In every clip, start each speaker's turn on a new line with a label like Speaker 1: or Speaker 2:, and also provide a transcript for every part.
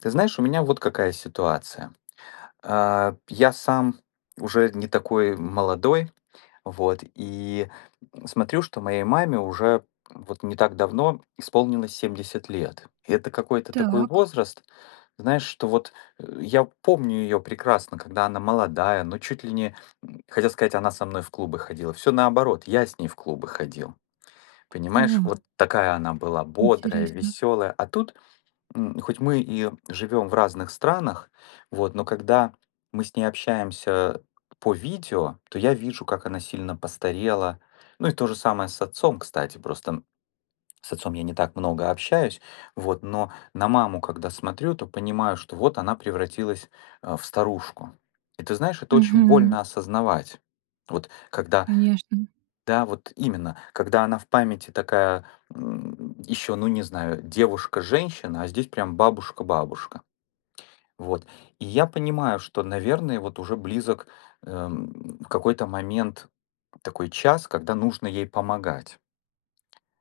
Speaker 1: Ты знаешь, у меня вот какая ситуация: а, п я сам уже не такой, м, молодой, вот. И смотрю, что моей маме уже вот не так давно исполнилось 70 лет. И это какой-то такой
Speaker 2: Так.
Speaker 1: возраст, знаешь, что вот, э, я помню ее прекрасно, когда она молодая, ну чуть ли не, м, хотел сказать, она со мной в клубы ходила. Всё наоборот- я с ней в клубы ходил. Понимаешь,
Speaker 2: М,
Speaker 1: вот
Speaker 2: а.
Speaker 1: такая она была бодрая,
Speaker 2: Интересно.
Speaker 1: веселая. А тут, м, хоть мы и живем в разных странах, вот, но когда мы с ней общаемся по видео, то я вижу, как она сильно постарела. Ну, и то же самое с отцом, кстати, просто, м, с отцом я не так много общаюсь, вот. Но на маму когда смотрю, то понимаю, что вот она превратилась, а, в старушку. И ты знаешь, это очень
Speaker 2: Мгм.
Speaker 1: больно осознавать. Вот, когда
Speaker 2: Конечно.
Speaker 1: Да, вот именно, когда она в памяти такая, м, еще, ну, не знаю, девушка-женщина. А здесь прям бабушка-бабушка. Вот, и я понимаю, что, наверное, вот уже близок, а, м, в какой-то момент такой час, когда нужно ей помогать.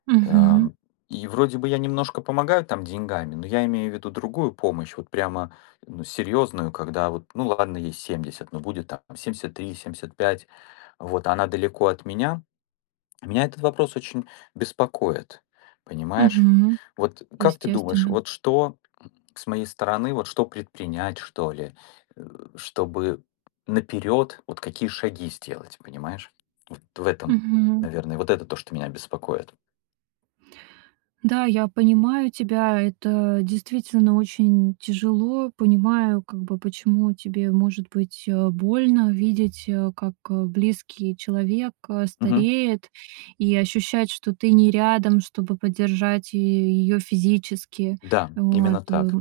Speaker 2: Мгм.
Speaker 1: Ам, и вроде бы я немножко помогаю там деньгами, но я имею в виду другую помощь, вот прямо, ну, серьезную. Когда вот, ну, ладно, ей 70, но будет там 73, 75. Вот, а она далеко от меня. Меня этот вопрос очень беспокоит, понимаешь?
Speaker 2: Мгм.
Speaker 1: Вот как ты думаешь,
Speaker 2: Естественно.
Speaker 1: вот что, м, с моей стороны, вот что предпринять, что ли? Э, чтобы наперёд, вот какие шаги сделать? Понимаешь? Вот в этом,
Speaker 2: Мгм.
Speaker 1: наверное. Вот это то, что меня беспокоит.
Speaker 2: Да, я понимаю тебя. Это действительно очень тяжело. Понимаю, как бы, почему тебе может быть, э, больно видеть, э, как близкий человек
Speaker 1: Мгм.
Speaker 2: стареет и ощущать, что ты не рядом, чтобы поддержать и ее физически.
Speaker 1: Да,
Speaker 2: Вот,
Speaker 1: именно
Speaker 2: э.
Speaker 1: так.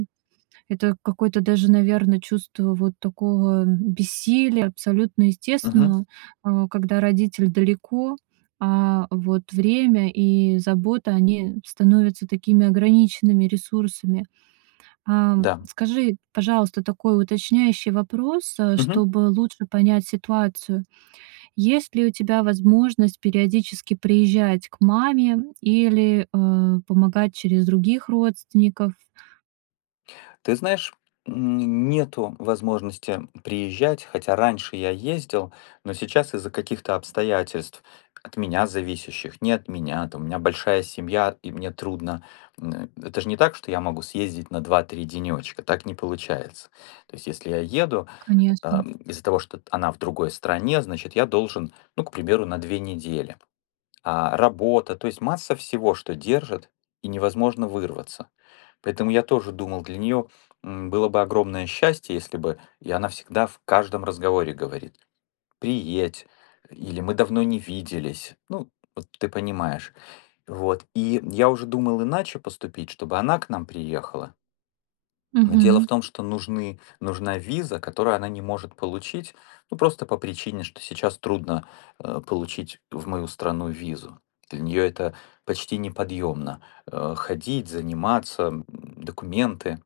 Speaker 2: Это какое-то даже, наверно, чувство вот такого, м, бессилия- абсолютно
Speaker 1: Мгм.
Speaker 2: естественно, а, когда родитель далеко. А, вот время и забота- они становятся такими ограниченными ресурсами. A,
Speaker 1: Да.
Speaker 2: скажи, пожалуйста, такой уточняющий вопрос, э,
Speaker 1: Мгм.
Speaker 2: чтобы лучше понять ситуацию. Есть ли у тебя возможность периодически приезжать к маме или, э, помогать через других родственников?
Speaker 1: Ты знаешь, м, н нету возможности приезжать, хотя раньше я ездил. Но сейчас из-за каких-то обстоятельств, от меня зависящих, не от меня там, у меня большая семья, и мне трудно. М, это ж не так, что я могу съездить на 2-3 денёчка, так не получается. То есть если я еду, а,
Speaker 2: Конечно.
Speaker 1: из-за того, что т она в другой стране, значит, я должен, ну, к примеру, на 2 недели. А работа, то есть масса всего, что держит, и невозможно вырваться. Поэтому я тоже думал, для неё, м, было бы огромное счастье, если бы И она всегда в каждом разговоре говорит: "Приедь" или "Мы давно не виделись". Ну, вот ты понимаешь. Вот, и я уже думал иначе поступить, чтобы она к нам приехала. Но дело в
Speaker 2: Мгм.
Speaker 1: том, что нужны нужна виза, которую она не может получить. Ну, просто по причине, что сейчас трудно, э, получить в мою страну визу. Для неё это почти неподъемно, э, ходить заниматься, м, документы,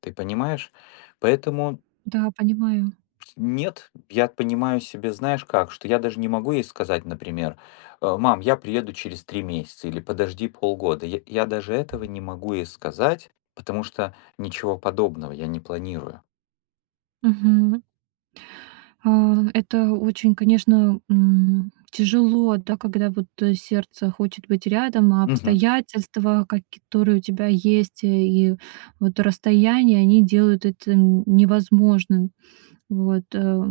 Speaker 1: ты понимаешь. Поэтому
Speaker 2: Да, понимаю.
Speaker 1: Нет, я понимаю себе, знаешь, как? Что я даже не могу ей сказать, например, э: "Мам, я приеду через 3 месяца!" или "Подожди полгода". Я я даже этого не могу ей сказать, потому что ничего подобного я не планирую.
Speaker 2: Мгм. А, это очень, конечно, м, тяжело, да, когда вот, э, сердце хочет быть рядом, а
Speaker 1: Мгм.
Speaker 2: обстоятельства, каки которые у тебя есть и вот расстояние, они делают это н невозможным. Вот, а,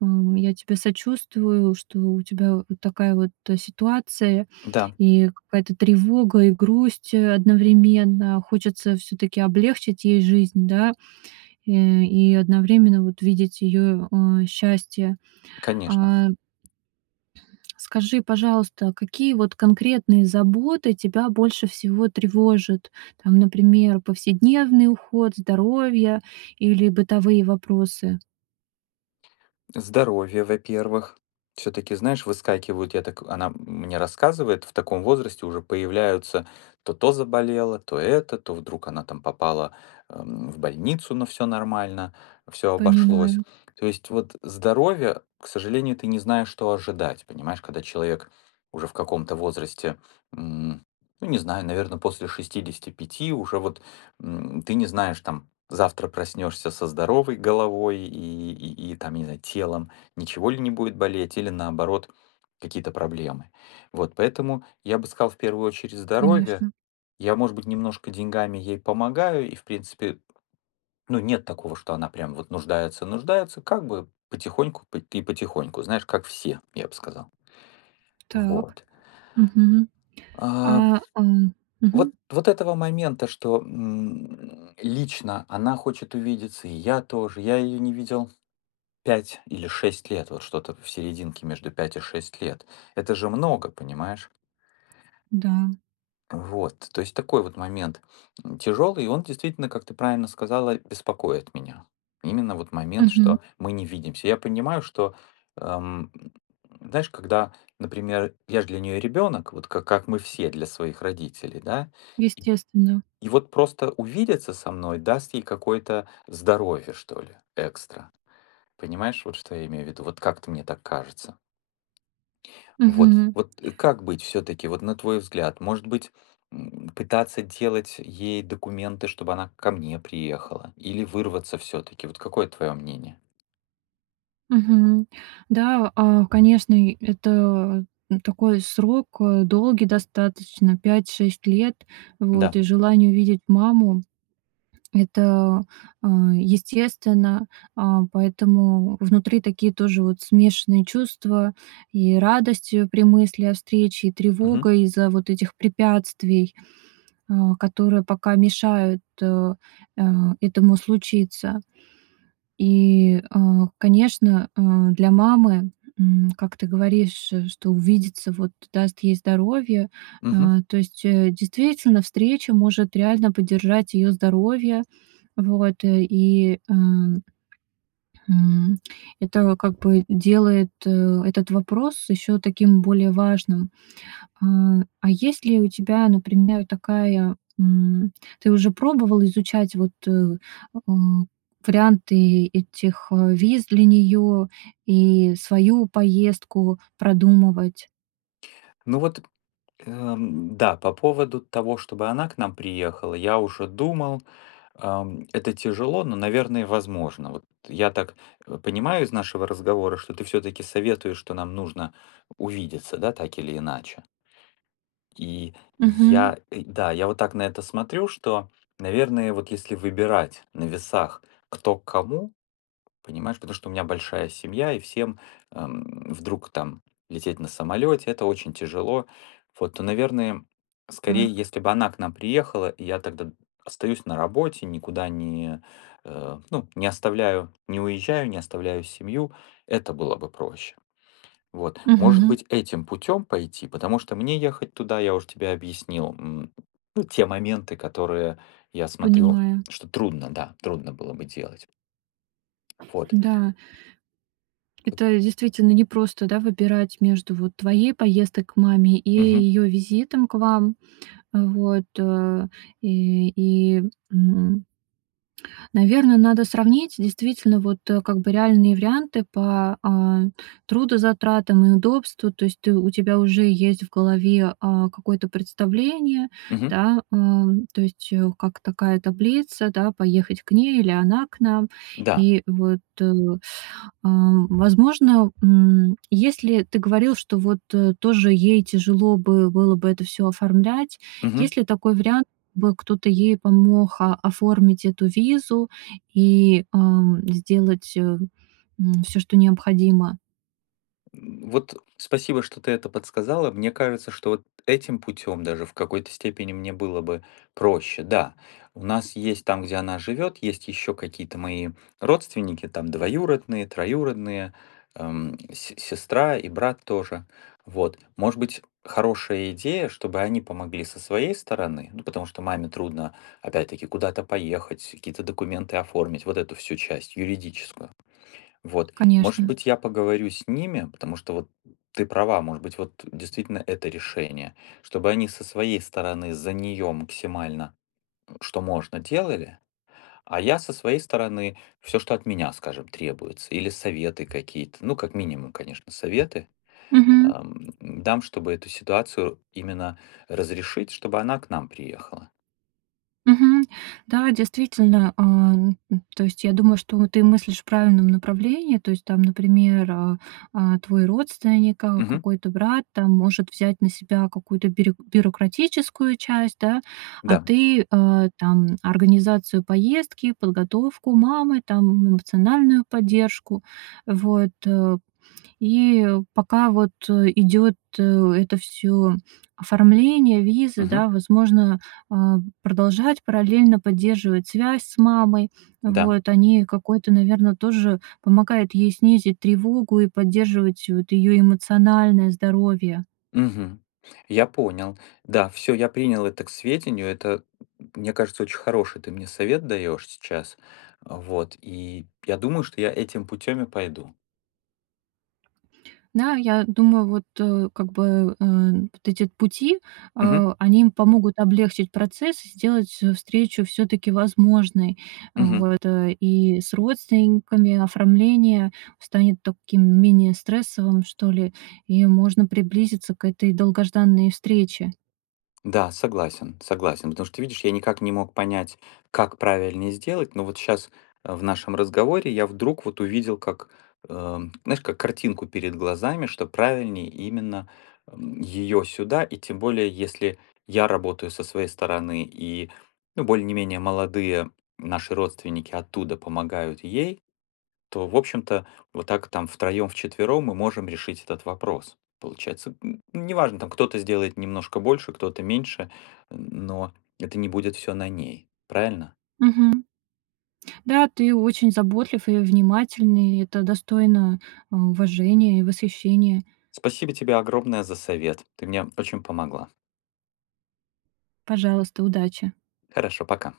Speaker 2: ам, я тебе сочувствую, что у тебя такая вот ситуация
Speaker 1: Да.
Speaker 2: и какая-то тревога, и грусть одновременно. Хочется всё-таки облегчить ей жизнь, да, э, и одновременно вот видеть ее, а, счастье,
Speaker 1: Конечно.
Speaker 2: а. Скажи, пожалуйста, какие вот конкретные заботы тебя больше всего тревожат, там, например, повседневный уход, здоровье или бытовые вопросы.
Speaker 1: Здоровье, во-первых. Всё-таки знаешь выскакивают я так она мне рассказывает, в таком возрасте уже появляются, то то заболело, то это, то вдруг она там попала, м, в больницу, но всё нормально, всё обошлось.
Speaker 2: Понимаю.
Speaker 1: То есть вот здоровье, к сожалению ты не знаешь что ожидать, понимаешь, когда человек уже в каком-то возрасте, м, ну, не знаю, наверно, после 65 уже вот, м, ты не знаешь, там, завтра проснешься со здоровой головой и и и, там, не знаю, телом, ничего ли не будет болеть или наоборот какие-то проблемы. Вот. Поэтому я бы сказал в первую очередь здоровье.
Speaker 2: Конечно.
Speaker 1: Я, может быть, немножко деньгами ей помогаю и в принципе, ну, нет такого, что она прям вот нуждается-нуждается как бы потихоньку по и потихоньку, знаешь, как все я бы сказал.
Speaker 2: Так,
Speaker 1: Вот.
Speaker 2: мгм,
Speaker 1: А.
Speaker 2: а, м, мгм.
Speaker 1: Вот вот этого момента что, м, лично она хочет увидеться, и я тоже. Я ее не видел 5 или 6 лет. Вот что-то в серединке между 5 и 6 лет. Это же много, понимаешь?
Speaker 2: Да.
Speaker 1: Вот, то есть такой вот момент, м, тяжелый. И он действительно, как ты правильно сказала, беспокоит меня. Именно вот момент,
Speaker 2: Мгм.
Speaker 1: что мы не видимся. Я понимаю, что, эм, знаешь, когда, например, я ж для нее ребенок, вот как как мы все для своих родителей, да. И
Speaker 2: Естественно.
Speaker 1: и вот просто увидеться со мной даст ей какое-то здоровье что ли экстра, понимаешь, вот что я имею в виду, вот как-то мне так кажется. Вот
Speaker 2: Мгм.
Speaker 1: вот и как быть всё-таки вот на твой взгляд может быть, м, пытаться делать ей документы, чтобы она ко мне приехала или вырваться всё-таки, вот какое твое мнение?
Speaker 2: Мгм. Да, а, конечно, и это, м, такой срок, а, долгий достаточно, 5-6 лет, вот,
Speaker 1: Да.
Speaker 2: и желание увидеть маму, это, а, естественно, а. Поэтому внутри такие тоже вот смешанные чувства и радость, э, при мысли о встрече, и
Speaker 1: Мгм.
Speaker 2: тревога из-за вот этих препятствий, а, которые пока мешают, а, а, этому случиться. И, а, конечно, а, для мамы, м, как ты говоришь, что увидеться вот даст ей здоровье,
Speaker 1: Мгм.
Speaker 2: а. То есть, э, действительно, встреча может реально поддержать ее здоровье, вот, и, э, м, это как бы делает, э, этот вопрос еще таким более важным, а. А есть ли у тебя, например, такая, м ты уже пробовал изучать вот, э, м, варианты этих, э, виз для нее и свою поездку продумывать?
Speaker 1: Ну вот, эм, да, по поводу того, чтобы она к нам приехала, я уже думал, ам, это тяжело, но, наверное, возможно. Вот я так, э, понимаю из нашего разговора, что ты всё-таки советуешь, что нам нужно увидеться, да, так или иначе? И
Speaker 2: Мгм.
Speaker 1: я и да, я вот так на это смотрю, что, наверное, вот если выбирать на весах кто к кому. Понимаешь, потому что у меня большая семья и всем, м, вдруг там лететь на самолете- это очень тяжело вот. То, наверное, скорее,
Speaker 2: Так.
Speaker 1: если бы она к нам приехала, и я тогда д остаюсь на работе, никуда не, э, ну, не оставляю, не уезжаю, не оставляю семью. Это было бы проще. Вот, может
Speaker 2: Мгм.
Speaker 1: быть, этим путём пойти, потому что мне ехать туда- я уже тебе объяснил, м, ну, те моменты, которые я смотрю,
Speaker 2: Понимаю.
Speaker 1: что трудно, да, трудно было бы делать. Вот.
Speaker 2: Да. Это действительно непросто, да, выбирать между вот твоей поездкой к маме, и
Speaker 1: Мгм.
Speaker 2: её визитом к вам. Э, вот, и и м Наверно, надо сравнить действительно вот как бы реальные варианты по, а, трудозатратам и удобству. То есть ты у тебя уже есть в голове, а, какое-то представление,
Speaker 1: Мгм.
Speaker 2: да? Ам, то есть как такая таблица, да, поехать к ней, или она к нам.
Speaker 1: Да.
Speaker 2: И вот, ам, возможно, м, если ты говорил, что вот тоже ей тяжело бы было бы это всё оформлять.
Speaker 1: Мгм.
Speaker 2: Есть ли такой вариант- бы кто-то ей помог оформить эту визу и, ам, сделать, м, всё, что необходимо?
Speaker 1: М, вот спасибо, что ты это подсказала: мне кажется, что вот этим путем, даже в какой-то степени мне было бы проще. Да, у нас есть там, где она живет, есть еще какие-то мои родственники: там двоюродные, троюродные, ам, се сестра и брат тоже. Вот. Может быть, хорошая идея, чтобы они помогли со своей стороны, ну потому что маме трудно опять-таки куда-то поехать, какие-то документы оформить, вот эту всю часть, юридическую. Вот. Может
Speaker 2: Конечно.
Speaker 1: быть, я поговорю с ними, потому что вот ты права, может быть, вот действительно это решение, чтобы они со своей стороны за нее максимально, ну, что можно, делали, а я со своей стороны всё, что от меня, скажем, требуется. Или советы какие-то, ну, как минимум, конечно, советы
Speaker 2: Мгм.
Speaker 1: ам, дам, чтобы эту ситуацию именно разрешить, чтобы она к нам приехала.
Speaker 2: Мгм. Да, действительно, ам, м, то есть я думаю, что ты мыслишь в правильном направлении, то есть там, например, а, а, твой родственник, а,
Speaker 1: Мгм.
Speaker 2: какой-то брат, там может взять на себя какую-то бирю бюрократическую часть, да, а
Speaker 1: Да.
Speaker 2: ты, а, там организацию поездки, подготовку мамы, там эмоциональную поддержку, вот, э. И пока вот, э, идет, э, это всё оформление, виза,
Speaker 1: Мгм.
Speaker 2: да возможно, а, продолжать параллельно поддерживать связь с мамой,
Speaker 1: Да.
Speaker 2: вот. Они, какой-то, наверно, тоже помогают ей снизить тревогу, и поддерживать вот её эмоциональное здоровье.
Speaker 1: Мгм. Я понял. Да, всё, я принял это к сведению, это, мне кажется, очень хороший ты мне совет даешь сейчас. Вот, и я думаю что я этим путем и пойду.
Speaker 2: Да, я думаю вот, э, как бы, э, н вот эти пути,
Speaker 1: Мгм.
Speaker 2: а они им помогут облегчить процесс. Сделать, э, встречу всё-таки возможной, а,
Speaker 1: Мгм.
Speaker 2: вот, и с родственниками, оформление станет таким менее стрессовым что ли, и можно приблизиться к этой долгожданной встрече.
Speaker 1: Да, согласен, согласен. Потому что ты видишь, я никак не мог понять, как правильнее сделать, но вот щас, а, в нашем разговоре, я вдруг вот увидел, как, ам, знаешь, как картинку перед глазами, что правильней именно, м, её сюда. И тем более, если я работаю со своей стороны и, ну, более не менее молодые наши родственники оттуда помогают ей, то в общем-то вот так там втроем-вчетвером мы можем решить этот вопрос. Получается, м, неважно, там, кто-то сделает немножко больше, кто-то меньше, но это не будет всё на ней, правильно?
Speaker 2: Мгм. Да, ты очень заботлив и внимательный, это достойно, а, уважения и восхищения.
Speaker 1: Спасибо тебе огромное за совет, ты мне очень помогла!
Speaker 2: Пожалуйста, удачи.
Speaker 1: Хорошо, пока!